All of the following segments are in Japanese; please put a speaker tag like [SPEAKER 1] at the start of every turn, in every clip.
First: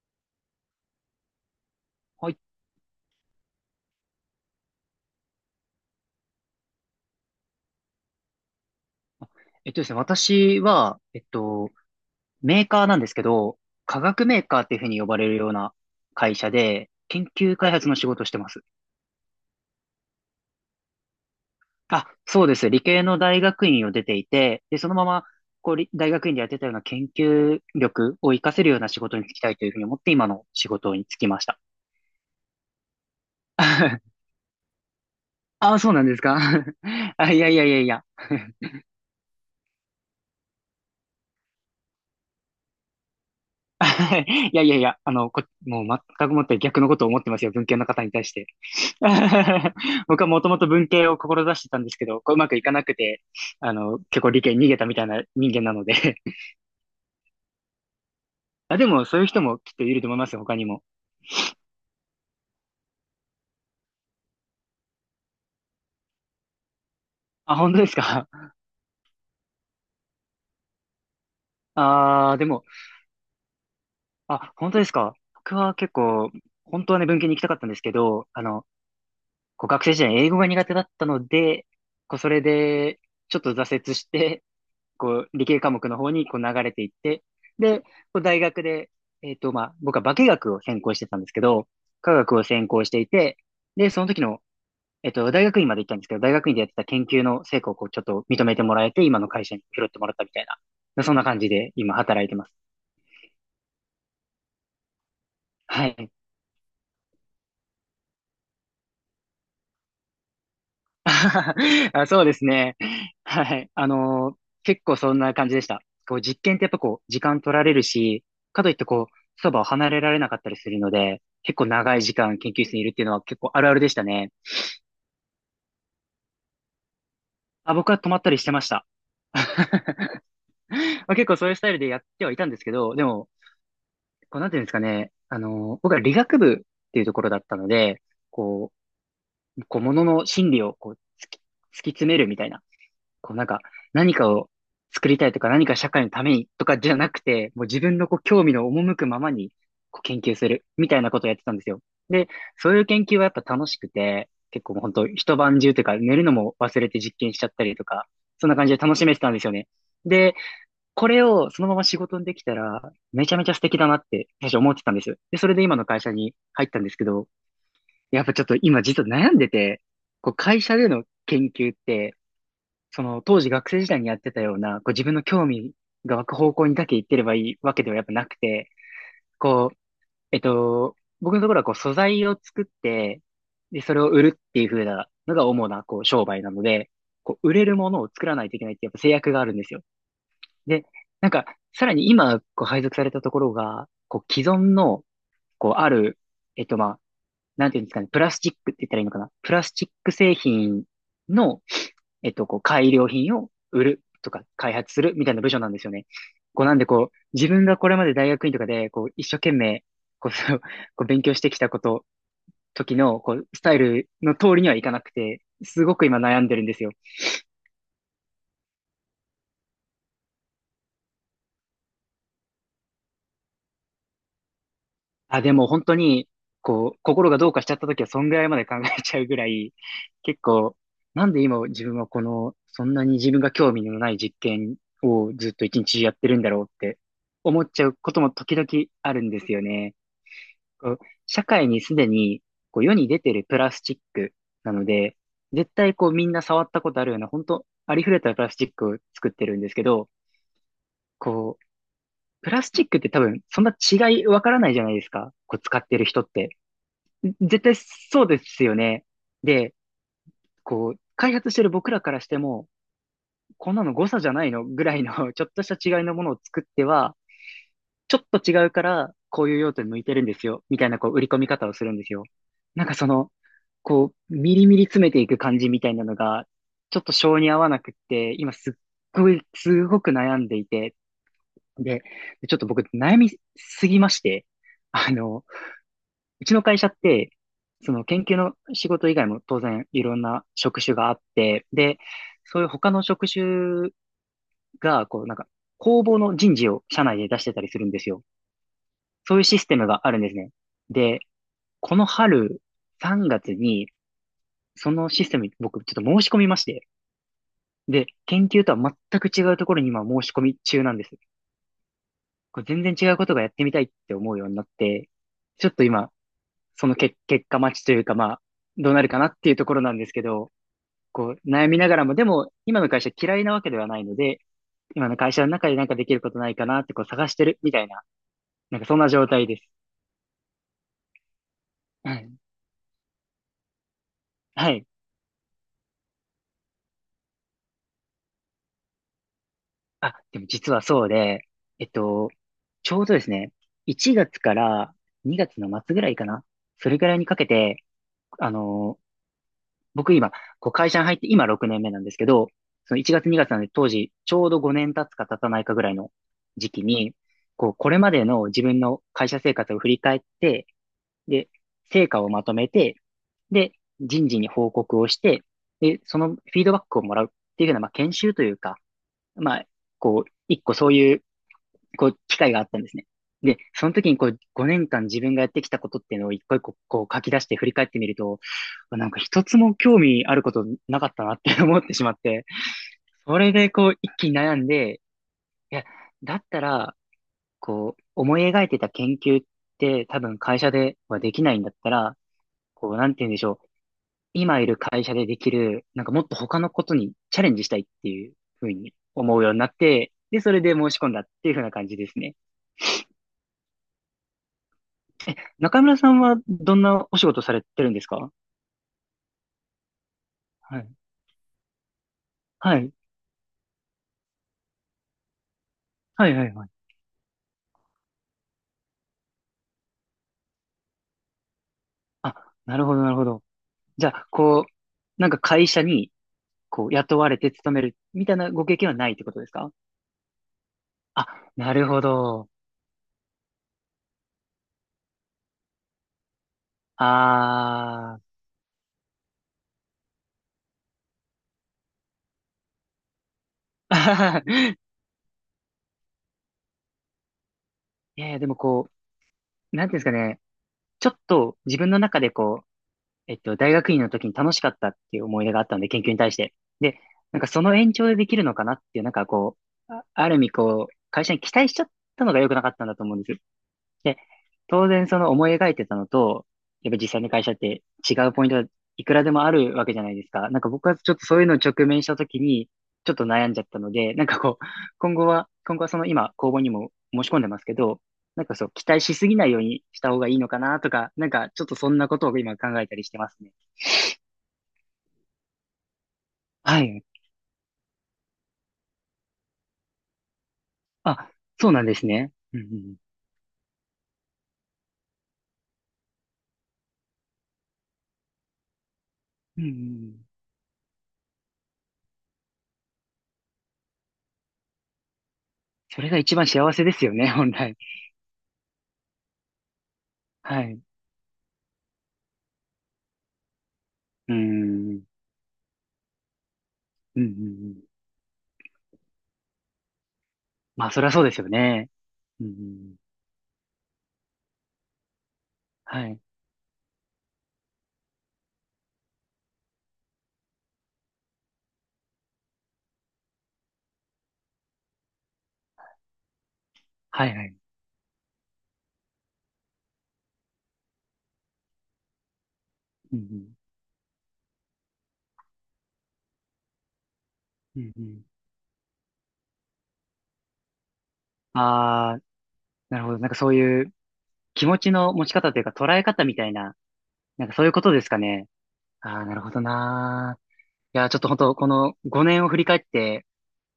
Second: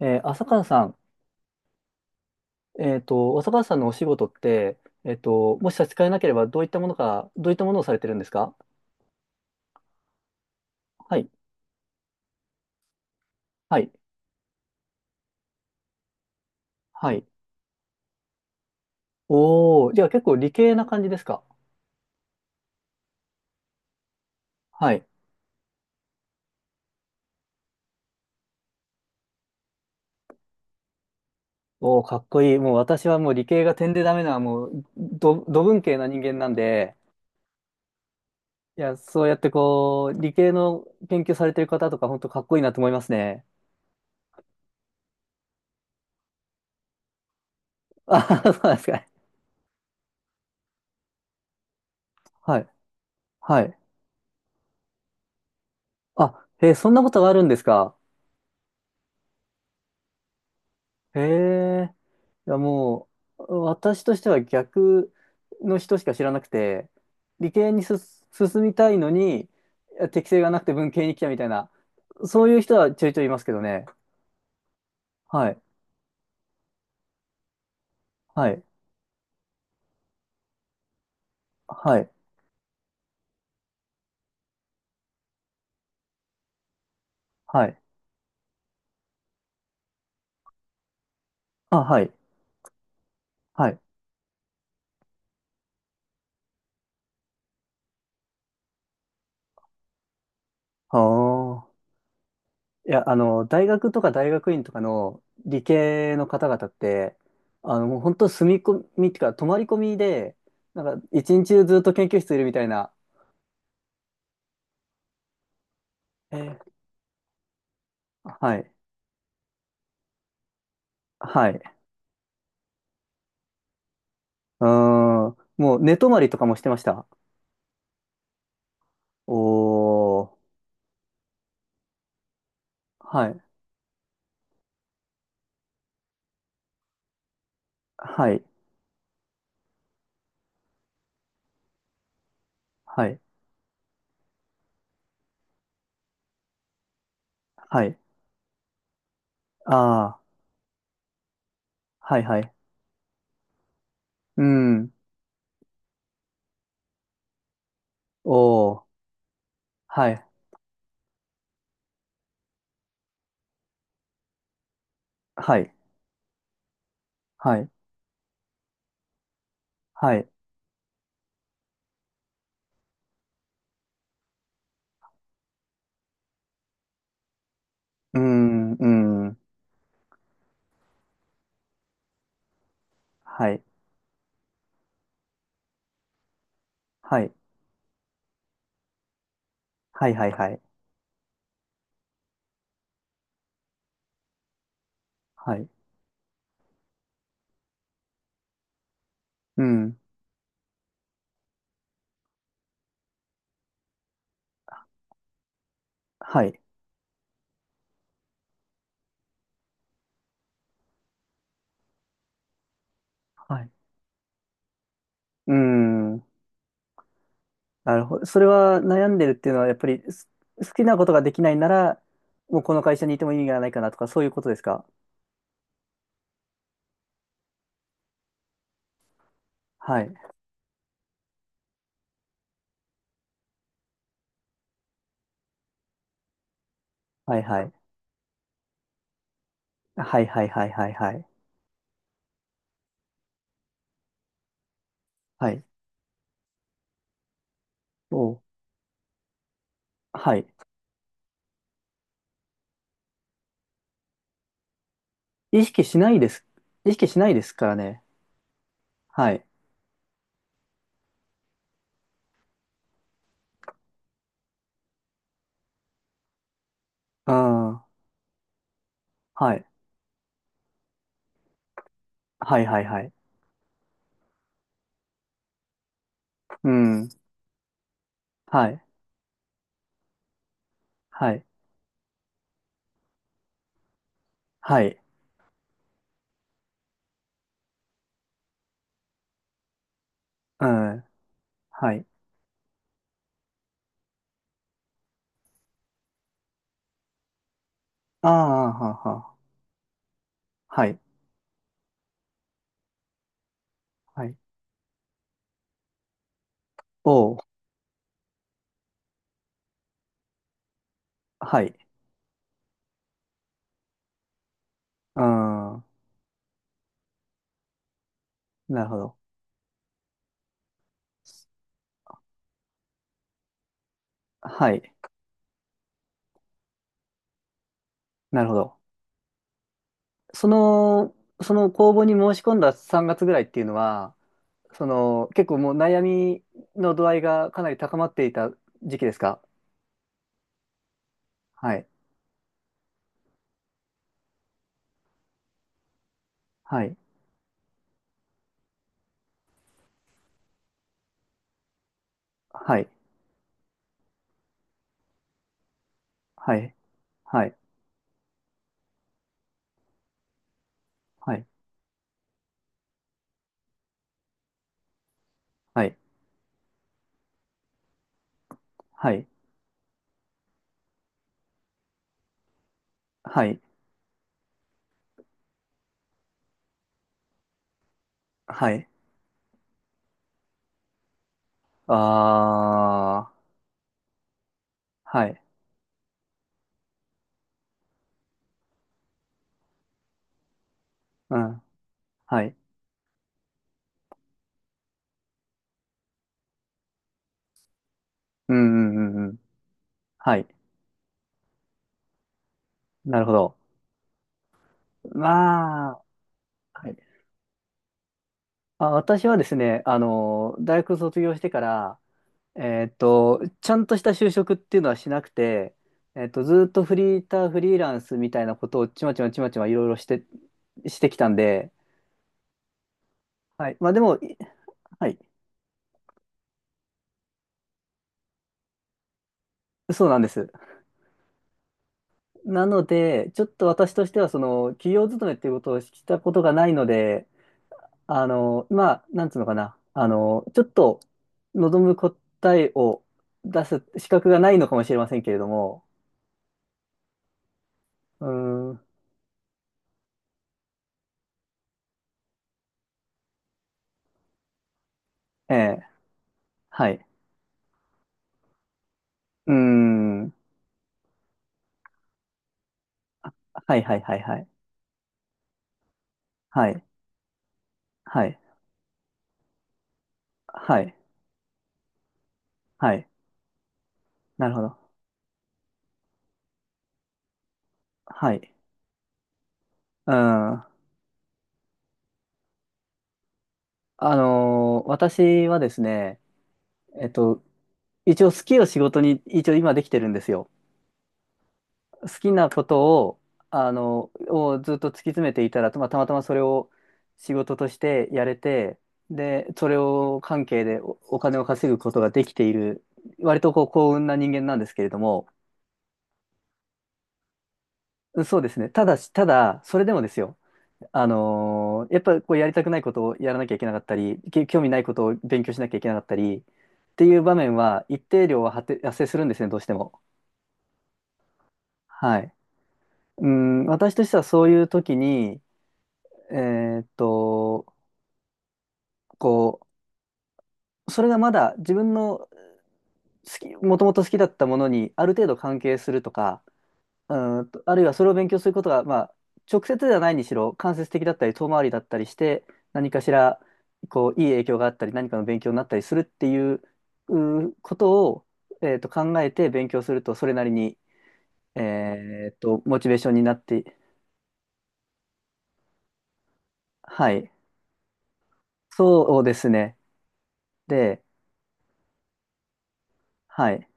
[SPEAKER 1] 浅川さん、
[SPEAKER 2] はい。
[SPEAKER 1] 浅川さんのお仕事って、もし差し支えなければ、どういったものか、どういったものをされてるんですか？
[SPEAKER 2] えっとですね、私は、
[SPEAKER 1] はい、
[SPEAKER 2] メーカーなんですけど、
[SPEAKER 1] はい、
[SPEAKER 2] 化学メーカーっていうふうに呼ばれるような会社で、
[SPEAKER 1] はい。
[SPEAKER 2] 研究開発の仕事をしてます。
[SPEAKER 1] おー、じゃあ結構理系な感じですか？
[SPEAKER 2] あ、そうです。理系の大学院を出ていて、で、そ
[SPEAKER 1] は
[SPEAKER 2] のま
[SPEAKER 1] い。
[SPEAKER 2] ま、こう、大学院でやってたような研究力を活かせるような仕事に就きたいというふうに思って、今の仕事に就きました。
[SPEAKER 1] おー、かっこいい。もう私はもう理系が点でダ メな、もう、ど、ど
[SPEAKER 2] あ、
[SPEAKER 1] 文
[SPEAKER 2] そう
[SPEAKER 1] 系
[SPEAKER 2] な
[SPEAKER 1] な
[SPEAKER 2] んで
[SPEAKER 1] 人
[SPEAKER 2] す
[SPEAKER 1] 間
[SPEAKER 2] か？
[SPEAKER 1] なんで、
[SPEAKER 2] あ、いやいやいやいや。
[SPEAKER 1] いや、そうやってこう、理系の研究されてる方とか、本当かっこいいなと思いますね。
[SPEAKER 2] いやいやいや、あの、もう全くもって逆のことを思ってますよ。文系の方に
[SPEAKER 1] あ
[SPEAKER 2] 対し
[SPEAKER 1] は
[SPEAKER 2] て。
[SPEAKER 1] は、そうなんですか。
[SPEAKER 2] 僕はもともと文系を志してたんですけど、こううまく
[SPEAKER 1] は
[SPEAKER 2] い
[SPEAKER 1] い、
[SPEAKER 2] かなくて、
[SPEAKER 1] は
[SPEAKER 2] あ
[SPEAKER 1] い。
[SPEAKER 2] の、結構理系に逃げたみたいな人間なので。
[SPEAKER 1] あ、そんなことがあるんですか？
[SPEAKER 2] あ、でもそういう人もきっといると思いますよ、他にも。
[SPEAKER 1] へえ。いや、もう、私としては逆の人しか知らなくて、理
[SPEAKER 2] あ、
[SPEAKER 1] 系
[SPEAKER 2] 本当
[SPEAKER 1] に
[SPEAKER 2] です
[SPEAKER 1] す
[SPEAKER 2] か。
[SPEAKER 1] 進みたいのに、いや適性がなくて文系に来たみたいな、
[SPEAKER 2] あー、
[SPEAKER 1] そ
[SPEAKER 2] で
[SPEAKER 1] ういう
[SPEAKER 2] も、
[SPEAKER 1] 人はちょいちょいいますけどね。
[SPEAKER 2] あ、本当ですか。
[SPEAKER 1] は
[SPEAKER 2] 僕
[SPEAKER 1] い、
[SPEAKER 2] は結構、本当はね、文系に行きたかったんですけど、あ
[SPEAKER 1] はい、
[SPEAKER 2] の、こう学生時代英語が苦手だったので、
[SPEAKER 1] はい、
[SPEAKER 2] こうそれで、ちょっと挫折して、こう、理系科目の方にこう流れていって、
[SPEAKER 1] はい。
[SPEAKER 2] で、こう大学で、まあ、僕は化学を専攻してたんですけど、
[SPEAKER 1] あ、はい、
[SPEAKER 2] 科学を専攻していて、
[SPEAKER 1] はい。
[SPEAKER 2] で、その時の、大学院まで行ったんですけど、大学院でやってた研究の成果をこう、ちょっと認めてもらえて、今の会社に拾ってもらったみたい
[SPEAKER 1] あ
[SPEAKER 2] な、そんな感じ
[SPEAKER 1] あ。
[SPEAKER 2] で今働いてます。
[SPEAKER 1] いや、大学とか大学院とかの理
[SPEAKER 2] はい。
[SPEAKER 1] 系の方々って、もう本当住み込みっていうか、泊まり込みで、なんか、一日中ずっ と
[SPEAKER 2] あ、
[SPEAKER 1] 研究
[SPEAKER 2] そう
[SPEAKER 1] 室
[SPEAKER 2] で
[SPEAKER 1] いる
[SPEAKER 2] す
[SPEAKER 1] みたい
[SPEAKER 2] ね。
[SPEAKER 1] な。
[SPEAKER 2] はい。結構そんな感じでした。こう、
[SPEAKER 1] え
[SPEAKER 2] 実験
[SPEAKER 1] ー、
[SPEAKER 2] ってやっぱこう、時間取られるし、
[SPEAKER 1] は
[SPEAKER 2] かと
[SPEAKER 1] い。
[SPEAKER 2] いってこう、そばを離れられなかったりするので、
[SPEAKER 1] は
[SPEAKER 2] 結
[SPEAKER 1] い。
[SPEAKER 2] 構長い時間研究室にいるっていうのは結構あるあるでしたね。
[SPEAKER 1] うーん。もう寝泊まりとかもしてました。
[SPEAKER 2] あ、僕は泊まったりしてました。
[SPEAKER 1] おー。
[SPEAKER 2] まあ、結構そういうスタイルでやってはいたんですけど、でも、
[SPEAKER 1] はい。
[SPEAKER 2] こう、なんていうんですかね、僕は理学部っていうところだったので、
[SPEAKER 1] はい。
[SPEAKER 2] ここう、ものの心理をこう、突き詰めるみたいな、
[SPEAKER 1] はい。
[SPEAKER 2] こうなんか、何かを作りたいとか、何か社会のためにとかじゃなくて、もう自
[SPEAKER 1] は
[SPEAKER 2] 分
[SPEAKER 1] い。
[SPEAKER 2] のこう興味の赴くままにこう
[SPEAKER 1] あ
[SPEAKER 2] 研
[SPEAKER 1] あ。
[SPEAKER 2] 究するみたいなことをやってたんですよ。
[SPEAKER 1] はい
[SPEAKER 2] で、
[SPEAKER 1] はい。
[SPEAKER 2] そういう研究はやっぱ楽しくて、
[SPEAKER 1] う
[SPEAKER 2] 結構もう
[SPEAKER 1] ん。
[SPEAKER 2] 本当一晩中というか、寝るのも忘れて実験しちゃったりとか、そんな感じ
[SPEAKER 1] お
[SPEAKER 2] で
[SPEAKER 1] ー。
[SPEAKER 2] 楽しめてたんですよね。
[SPEAKER 1] はい。
[SPEAKER 2] で、これをそのまま仕事にできたら、めちゃめちゃ素敵だなって、最初思ってたんです。で、それ
[SPEAKER 1] は
[SPEAKER 2] で
[SPEAKER 1] い。
[SPEAKER 2] 今の会社に入ったんですけど、
[SPEAKER 1] はい。
[SPEAKER 2] やっぱちょっと今実は悩んでて、
[SPEAKER 1] はい。
[SPEAKER 2] こう会社での研究って、その当時学生時代にやってたような、こう自分の興味が湧く方向にだけ行ってればいいわけではやっぱ
[SPEAKER 1] うー
[SPEAKER 2] なくて、
[SPEAKER 1] ん。うん。
[SPEAKER 2] こう、えっと、僕のところはこう素材を作って、
[SPEAKER 1] はい。
[SPEAKER 2] で、それを売るっていう風なのが主なこう商売なので、
[SPEAKER 1] はい。
[SPEAKER 2] こう売れるものを作らないといけないってやっぱ制約があるんですよ。
[SPEAKER 1] はいはいはい。
[SPEAKER 2] で、なんか、さらに今こう配属されたところが、こう既存の、
[SPEAKER 1] はい。
[SPEAKER 2] こうある、まあ、なんていうんですかね、プラスチックって言ったらいいのかな。プ
[SPEAKER 1] う
[SPEAKER 2] ラスチッ
[SPEAKER 1] ん。
[SPEAKER 2] ク製品の、こう、改良品を売るとか開発するみたいな部署なんですよね。
[SPEAKER 1] はい。
[SPEAKER 2] こう、なんでこう、自分がこれまで大学院とかで、こう、一生懸命、こう、そうこう勉強してきたこと、時の、こう、
[SPEAKER 1] は
[SPEAKER 2] ス
[SPEAKER 1] い。
[SPEAKER 2] タイルの通りにはいかなくて、
[SPEAKER 1] う
[SPEAKER 2] すごく今
[SPEAKER 1] ん。
[SPEAKER 2] 悩んでるんですよ。
[SPEAKER 1] なるほど。それは悩んでるっていうのは、やっぱり好きなことができないなら、もうこの会社にいても意味がないかなとか、そういうことですか？
[SPEAKER 2] あ、でも本当に、こう、心がどうかしちゃった時は、そんぐらいまで考えちゃうぐらい、
[SPEAKER 1] はい。
[SPEAKER 2] 結構、なんで今自分はこの、そんなに自分が興味のない実験をずっと一日中やってるんだろうって
[SPEAKER 1] はいは
[SPEAKER 2] 思っち
[SPEAKER 1] い。
[SPEAKER 2] ゃうことも時々あるんですよね。
[SPEAKER 1] はいはいはいは
[SPEAKER 2] こ
[SPEAKER 1] い
[SPEAKER 2] う
[SPEAKER 1] はい。
[SPEAKER 2] 社会にすでにこう世に出てるプラスチックなので、
[SPEAKER 1] はい、
[SPEAKER 2] 絶対こうみんな触ったことあるような、本当ありふれた
[SPEAKER 1] そ
[SPEAKER 2] プラスチックを作ってるんですけど、
[SPEAKER 1] う。はい。
[SPEAKER 2] こう、プラスチックって多分そんな違いわからないじゃないですか。こう
[SPEAKER 1] 意
[SPEAKER 2] 使
[SPEAKER 1] 識
[SPEAKER 2] って
[SPEAKER 1] し
[SPEAKER 2] る
[SPEAKER 1] ない
[SPEAKER 2] 人
[SPEAKER 1] で
[SPEAKER 2] っ
[SPEAKER 1] す。
[SPEAKER 2] て。
[SPEAKER 1] 意識しないです
[SPEAKER 2] 絶
[SPEAKER 1] か
[SPEAKER 2] 対
[SPEAKER 1] らね。
[SPEAKER 2] そうですよね。
[SPEAKER 1] はい。
[SPEAKER 2] で、こう、開発してる僕らからしても、こんなの誤差じゃないのぐらいの ちょっとした違いのものを作っては、
[SPEAKER 1] うん。は
[SPEAKER 2] ちょっと違うから、こういう
[SPEAKER 1] い。
[SPEAKER 2] 用途に向いてるんですよ、みたいな、こう、売り込み方をするんですよ。
[SPEAKER 1] はいはい
[SPEAKER 2] なんか
[SPEAKER 1] は
[SPEAKER 2] そ
[SPEAKER 1] い。
[SPEAKER 2] の、こう、ミリミリ詰めていく感じみたいなのが、
[SPEAKER 1] う
[SPEAKER 2] ちょっ
[SPEAKER 1] ん。
[SPEAKER 2] と性に合わなくって、今
[SPEAKER 1] は
[SPEAKER 2] すっ
[SPEAKER 1] い。
[SPEAKER 2] ごい、すごく悩んでいて、
[SPEAKER 1] はい。
[SPEAKER 2] で、ちょっと僕、悩みすぎまして、
[SPEAKER 1] はい。
[SPEAKER 2] あの、うちの会社って、その研究の仕事以外も当然いろんな
[SPEAKER 1] う
[SPEAKER 2] 職種
[SPEAKER 1] ん。
[SPEAKER 2] があって、
[SPEAKER 1] は
[SPEAKER 2] で、
[SPEAKER 1] い。
[SPEAKER 2] そういう他の職種が、こう、なんか、公募の人事を社内で出してたりするんですよ。
[SPEAKER 1] ああ、はあ、
[SPEAKER 2] そ
[SPEAKER 1] は
[SPEAKER 2] ういうシステムがあるんですね。
[SPEAKER 1] あ。はい。
[SPEAKER 2] で、この春、3月に、
[SPEAKER 1] はい。
[SPEAKER 2] そのシステムに僕ちょっと申し込みまして、
[SPEAKER 1] おう。
[SPEAKER 2] で、研究とは全く違うところに今申し込み中なんです。
[SPEAKER 1] はい。
[SPEAKER 2] これ全然違うことがやってみたいって思うようになって、
[SPEAKER 1] う
[SPEAKER 2] ちょっ
[SPEAKER 1] ん。
[SPEAKER 2] と今、その結果待ちというか、まあ、
[SPEAKER 1] なる
[SPEAKER 2] どう
[SPEAKER 1] ほ
[SPEAKER 2] なる
[SPEAKER 1] ど。
[SPEAKER 2] かなっていうところなんですけど、こう、悩みながらも、でも、今の会社嫌いなわけではないので、
[SPEAKER 1] はい。
[SPEAKER 2] 今の会社の中でなんかできることないかなってこう探してるみたいな、
[SPEAKER 1] なるほど。
[SPEAKER 2] なんかそんな状態です。
[SPEAKER 1] その、その公募に
[SPEAKER 2] はい。
[SPEAKER 1] 申し込んだ3月ぐらいっていうのは、
[SPEAKER 2] は
[SPEAKER 1] そ
[SPEAKER 2] い。
[SPEAKER 1] の、結構もう悩みの度合いがかなり高まっていた時期ですか？
[SPEAKER 2] あ、でも実はそうで、
[SPEAKER 1] は
[SPEAKER 2] え
[SPEAKER 1] い。
[SPEAKER 2] っと、ちょうどですね、1月から2月の末ぐらいかな。
[SPEAKER 1] は
[SPEAKER 2] そ
[SPEAKER 1] い。
[SPEAKER 2] れぐらいにかけて、あのー僕今、こう会社に入って今6年目なんですけど、
[SPEAKER 1] はい。
[SPEAKER 2] その1月2月なんで当時、ちょうど5年経つか経たないかぐらいの
[SPEAKER 1] は
[SPEAKER 2] 時
[SPEAKER 1] い。
[SPEAKER 2] 期に、
[SPEAKER 1] はい。
[SPEAKER 2] こう、これまでの自分の会社生活を振り返って、
[SPEAKER 1] はい。
[SPEAKER 2] で、成果をまとめて、で、人事に報告をして、
[SPEAKER 1] はい、
[SPEAKER 2] で、そのフィードバックをもらうっていうような、まあ、研修というか、
[SPEAKER 1] はい、
[SPEAKER 2] まあ、こう、一個そういうこう、機会があったんですね。
[SPEAKER 1] は
[SPEAKER 2] で、
[SPEAKER 1] い、
[SPEAKER 2] その時にこう、5年間自分がやってきたことっていうのを一個一個こう書き出して振り返ってみると、
[SPEAKER 1] はい、
[SPEAKER 2] なんか一つも興味あることなかったなって思って
[SPEAKER 1] あ
[SPEAKER 2] しまって、
[SPEAKER 1] ー、
[SPEAKER 2] それでこう、一気に悩んで、
[SPEAKER 1] はい、
[SPEAKER 2] いや、だったら、こう、思い描いてた研究って多分会社ではで
[SPEAKER 1] う
[SPEAKER 2] きない
[SPEAKER 1] ん、
[SPEAKER 2] んだったら、
[SPEAKER 1] はい、
[SPEAKER 2] こう、なんて言うんでしょう。今いる会社でできる、なんかもっと他のことにチャレンジしたいっていう
[SPEAKER 1] うん、
[SPEAKER 2] ふう
[SPEAKER 1] う
[SPEAKER 2] に
[SPEAKER 1] ん、うん、うん、
[SPEAKER 2] 思うようになって、
[SPEAKER 1] は
[SPEAKER 2] で、
[SPEAKER 1] い、
[SPEAKER 2] それで申し込んだっていうふうな感じですね。
[SPEAKER 1] なるほど。
[SPEAKER 2] え、中
[SPEAKER 1] ま
[SPEAKER 2] 村
[SPEAKER 1] あ、
[SPEAKER 2] さんはどん
[SPEAKER 1] はい。
[SPEAKER 2] なお仕事されてるんですか？
[SPEAKER 1] あ、私はですね、大
[SPEAKER 2] はい。
[SPEAKER 1] 学卒業してから、
[SPEAKER 2] はい。
[SPEAKER 1] ちゃんとした就職っていうのはしなくて、
[SPEAKER 2] はい、は
[SPEAKER 1] ず
[SPEAKER 2] い、は
[SPEAKER 1] ーっと
[SPEAKER 2] い。
[SPEAKER 1] フリーター、フリーランスみたいなことをちまちまちまちまいろいろして、してきたんで、
[SPEAKER 2] あ、なるほど、なるほど。
[SPEAKER 1] はい。まあで
[SPEAKER 2] じゃ
[SPEAKER 1] も、
[SPEAKER 2] あ、
[SPEAKER 1] い、
[SPEAKER 2] こう、
[SPEAKER 1] はい、
[SPEAKER 2] なんか会社に、こう、雇われて勤めるみたいなご経験はないってことですか？
[SPEAKER 1] そうなんです。
[SPEAKER 2] あ、なるほど。
[SPEAKER 1] なので、ちょっと私としては、その、企業勤めっていうことをしたことがないので、
[SPEAKER 2] あー。
[SPEAKER 1] まあ、なんつうのかな、ちょっと望む答えを出す資格がないのか もしれませんけれども、
[SPEAKER 2] い
[SPEAKER 1] う
[SPEAKER 2] やいや、でも
[SPEAKER 1] ーん、
[SPEAKER 2] こう、なんていうんですかね。ちょっと自分の中でこう、大学院の時に楽しかったっていう思い出
[SPEAKER 1] え
[SPEAKER 2] があった
[SPEAKER 1] え、
[SPEAKER 2] ので、研究に対して。
[SPEAKER 1] は
[SPEAKER 2] で、
[SPEAKER 1] い、
[SPEAKER 2] なんかその延長でできるのかなっていう、なんか
[SPEAKER 1] うー
[SPEAKER 2] こう、ああ
[SPEAKER 1] ん、
[SPEAKER 2] る意味こう、会社に期待しちゃったのが良くなかったんだと思うんです。
[SPEAKER 1] はいはいは
[SPEAKER 2] で、
[SPEAKER 1] いはい、
[SPEAKER 2] 当然その思い描いてたのと、
[SPEAKER 1] はい、
[SPEAKER 2] やっぱ実際の会社って違
[SPEAKER 1] は
[SPEAKER 2] う
[SPEAKER 1] い、
[SPEAKER 2] ポイントがいくらでもあるわけじゃないですか。なんか
[SPEAKER 1] は
[SPEAKER 2] 僕
[SPEAKER 1] い、
[SPEAKER 2] はちょっとそういうのを直面した時に、
[SPEAKER 1] はい、
[SPEAKER 2] ちょっと悩んじゃったので、なんか
[SPEAKER 1] なる
[SPEAKER 2] こ
[SPEAKER 1] ほ
[SPEAKER 2] う、
[SPEAKER 1] ど、
[SPEAKER 2] 今後はその今、公募にも申し込んでますけど、
[SPEAKER 1] は
[SPEAKER 2] なん
[SPEAKER 1] い、
[SPEAKER 2] かそう、期待しすぎないようにした
[SPEAKER 1] う
[SPEAKER 2] 方がいいのか
[SPEAKER 1] ん、
[SPEAKER 2] なとか、なんかちょっとそんなことを今考えたりしてますね。
[SPEAKER 1] 私はですね、
[SPEAKER 2] はい。
[SPEAKER 1] えっと、一応好きを仕事に、一応今できてるんですよ。
[SPEAKER 2] あ、そうなんです
[SPEAKER 1] 好き
[SPEAKER 2] ね。
[SPEAKER 1] な
[SPEAKER 2] うん
[SPEAKER 1] こ
[SPEAKER 2] う
[SPEAKER 1] と
[SPEAKER 2] ん。
[SPEAKER 1] を、あの、をずっと突き詰めていたら、まあ、たまたまそれを仕事としてやれて、で、
[SPEAKER 2] うんう
[SPEAKER 1] そ
[SPEAKER 2] んう
[SPEAKER 1] れ
[SPEAKER 2] んう
[SPEAKER 1] を
[SPEAKER 2] ん。
[SPEAKER 1] 関係でお金を稼ぐことができている、割とこう幸運な人間なんですけれども、
[SPEAKER 2] それが一番幸せですよね、本来。
[SPEAKER 1] そうですね。ただし、ただ、それでもですよ。
[SPEAKER 2] はい。
[SPEAKER 1] やっぱりこうやりたくないことをやらなきゃいけなかったり、
[SPEAKER 2] う
[SPEAKER 1] 興味ない
[SPEAKER 2] ん。う
[SPEAKER 1] ことを
[SPEAKER 2] ん
[SPEAKER 1] 勉強しなきゃいけなかったり、ってい
[SPEAKER 2] うん
[SPEAKER 1] う
[SPEAKER 2] う
[SPEAKER 1] 場面
[SPEAKER 2] ん。
[SPEAKER 1] は一定量は発生するんですね、どうしても。
[SPEAKER 2] まあ、そりゃそうですよね。
[SPEAKER 1] はい。
[SPEAKER 2] うんうん。
[SPEAKER 1] うん、私としてはそういう時に、
[SPEAKER 2] はい。
[SPEAKER 1] えーっと、こう、それがまだ自分の好き、もともと好きだったものにある程度関係するとか、う
[SPEAKER 2] はい
[SPEAKER 1] ー
[SPEAKER 2] は
[SPEAKER 1] ん
[SPEAKER 2] い。
[SPEAKER 1] と、あるいはそれを勉強することが、まあ、直接ではないにしろ、間接的だったり、遠回りだったりして、何かし
[SPEAKER 2] うん
[SPEAKER 1] ら、
[SPEAKER 2] う
[SPEAKER 1] こう、いい影響があったり、何かの勉強になったりするっていう、うーこ
[SPEAKER 2] ん。うんう
[SPEAKER 1] と
[SPEAKER 2] ん。
[SPEAKER 1] を、考えて勉強すると、それなりに、
[SPEAKER 2] ああ、
[SPEAKER 1] モチベー
[SPEAKER 2] なる
[SPEAKER 1] ショ
[SPEAKER 2] ほ
[SPEAKER 1] ン
[SPEAKER 2] ど。
[SPEAKER 1] に
[SPEAKER 2] なん
[SPEAKER 1] な
[SPEAKER 2] か
[SPEAKER 1] っ
[SPEAKER 2] そう
[SPEAKER 1] て、
[SPEAKER 2] いう気持ちの持ち方というか捉え方みたいな、
[SPEAKER 1] はい。
[SPEAKER 2] なんかそういうことですかね。あ
[SPEAKER 1] そう
[SPEAKER 2] あ、
[SPEAKER 1] で
[SPEAKER 2] なる
[SPEAKER 1] す
[SPEAKER 2] ほど
[SPEAKER 1] ね。
[SPEAKER 2] なー。い
[SPEAKER 1] で、
[SPEAKER 2] やー、ちょっと本当この5年を振り返って、
[SPEAKER 1] はい。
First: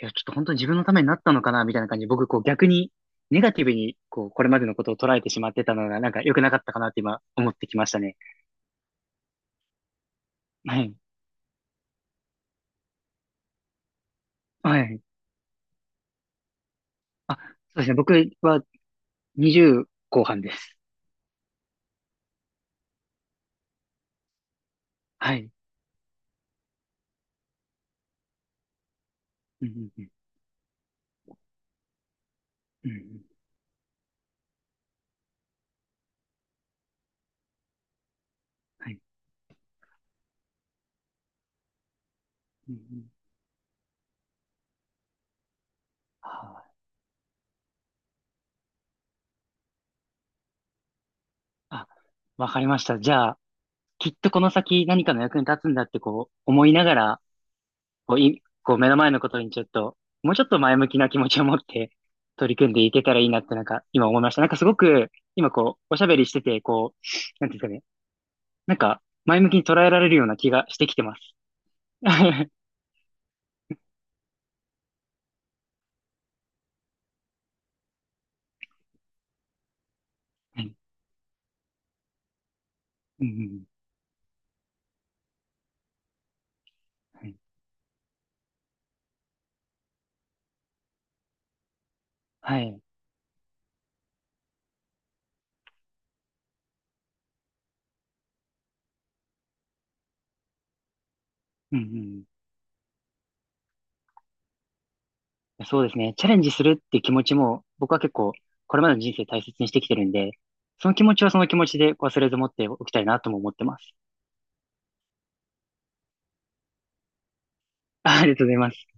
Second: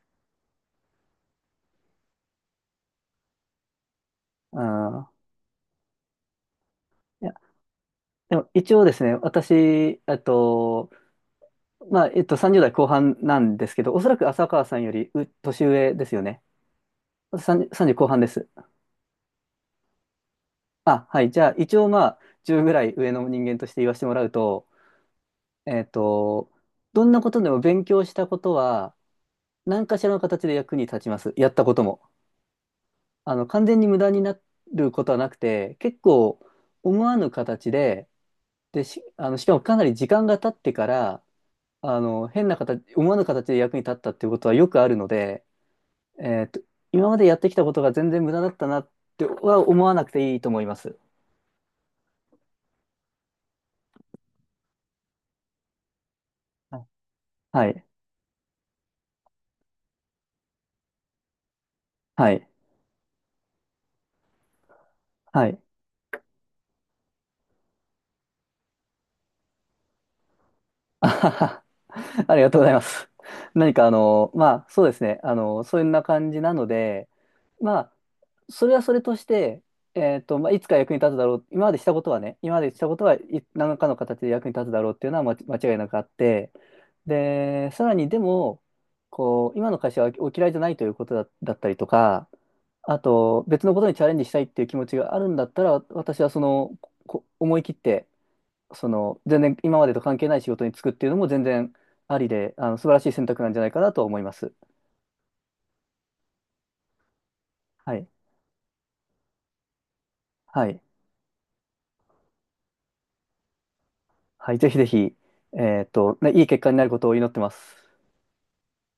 [SPEAKER 2] いや、ちょっと本当に自分のためになったのかな、みたいな感じで、僕、こう逆に、ネガティブに、こう、これ
[SPEAKER 1] う
[SPEAKER 2] ま
[SPEAKER 1] ん、
[SPEAKER 2] でのことを捉えてしまってたのが、なんか良くなかったかなって今、
[SPEAKER 1] いや、
[SPEAKER 2] 思ってきましたね。
[SPEAKER 1] でも一応ですね、私、えっ
[SPEAKER 2] は
[SPEAKER 1] と、
[SPEAKER 2] い。
[SPEAKER 1] 30代後半なんですけど、おそらく浅川さ
[SPEAKER 2] は
[SPEAKER 1] んよ
[SPEAKER 2] い。
[SPEAKER 1] り年上ですよね。
[SPEAKER 2] あ、そ
[SPEAKER 1] 30、
[SPEAKER 2] うですね。
[SPEAKER 1] 3後
[SPEAKER 2] 僕
[SPEAKER 1] 半です。
[SPEAKER 2] は20後半です。
[SPEAKER 1] あ、はい。じゃあ、一応まあ、10ぐらい上の人間として言わせてもらうと、
[SPEAKER 2] はい。
[SPEAKER 1] えっと、どんなことでも勉強したことは、
[SPEAKER 2] うんう
[SPEAKER 1] 何
[SPEAKER 2] ん
[SPEAKER 1] か
[SPEAKER 2] う
[SPEAKER 1] し
[SPEAKER 2] ん。
[SPEAKER 1] らの形で役に立ちます。やったことも。
[SPEAKER 2] うんうん。
[SPEAKER 1] あの、完全に無駄になることはなくて、結構思わぬ形で、で、
[SPEAKER 2] はい。
[SPEAKER 1] し、あの、しかもかなり時間が経ってから、あの、変な
[SPEAKER 2] うんう
[SPEAKER 1] 形、
[SPEAKER 2] ん。
[SPEAKER 1] 思わぬ形で役に立ったっていうことはよくあるので、えっと、
[SPEAKER 2] はい。
[SPEAKER 1] 今までやってきたことが全然無駄だったなっては思わなくていいと思います。
[SPEAKER 2] あ、あわかりました。じゃあ、きっとこの先何かの役に立つんだって、こう、思い
[SPEAKER 1] は
[SPEAKER 2] な
[SPEAKER 1] い
[SPEAKER 2] がら、
[SPEAKER 1] はい。
[SPEAKER 2] こう、い、こう目の前のことにちょっと、もうちょっと前向きな気持ちを持って
[SPEAKER 1] はい。
[SPEAKER 2] 取り組んでいけたらいいなってなんか今思いました。なんかすごく
[SPEAKER 1] は
[SPEAKER 2] 今
[SPEAKER 1] い。
[SPEAKER 2] こう、おしゃべりしてて、こう、なんていうんですかね。なんか前向きに捉えられるような気がしてきて
[SPEAKER 1] あ
[SPEAKER 2] ま
[SPEAKER 1] は
[SPEAKER 2] す。
[SPEAKER 1] は、 あり
[SPEAKER 2] は
[SPEAKER 1] がとうございます。何かあの、まあそうですね。あの、そんな感じなので、まあ、それはそれとして、まあ、い
[SPEAKER 2] い。う
[SPEAKER 1] つか
[SPEAKER 2] ん
[SPEAKER 1] 役に立つだろう。今までしたことはね、今までしたことは
[SPEAKER 2] う
[SPEAKER 1] い
[SPEAKER 2] ん
[SPEAKER 1] 何らかの形で役に立つだろうっていうのは間違いなくあって、
[SPEAKER 2] うん。はい。
[SPEAKER 1] で、さらにでも、こう、今の会社はお嫌いじゃないということだったりとか、
[SPEAKER 2] はい。
[SPEAKER 1] あと、別のことにチャレンジしたいっていう気持ちがあるんだったら、私はその、思い切って、その、全然今までと関係ない仕事に就くっていうのも全然
[SPEAKER 2] うんうんうんはいう
[SPEAKER 1] あ
[SPEAKER 2] ん。
[SPEAKER 1] りで、あの、素晴らしい選択なんじゃないかなと思います。
[SPEAKER 2] うん。そうですね。チャレンジするっていう気持ちも僕
[SPEAKER 1] は
[SPEAKER 2] は
[SPEAKER 1] い。
[SPEAKER 2] 結構これまでの人生大切にしてきてるんで、
[SPEAKER 1] はい。
[SPEAKER 2] その気持ちはその気持ちで忘れず持っておきたいなとも思ってます。
[SPEAKER 1] はい。ぜひぜひ、ね、いい結果になることを祈ってます。
[SPEAKER 2] ありがとうございます。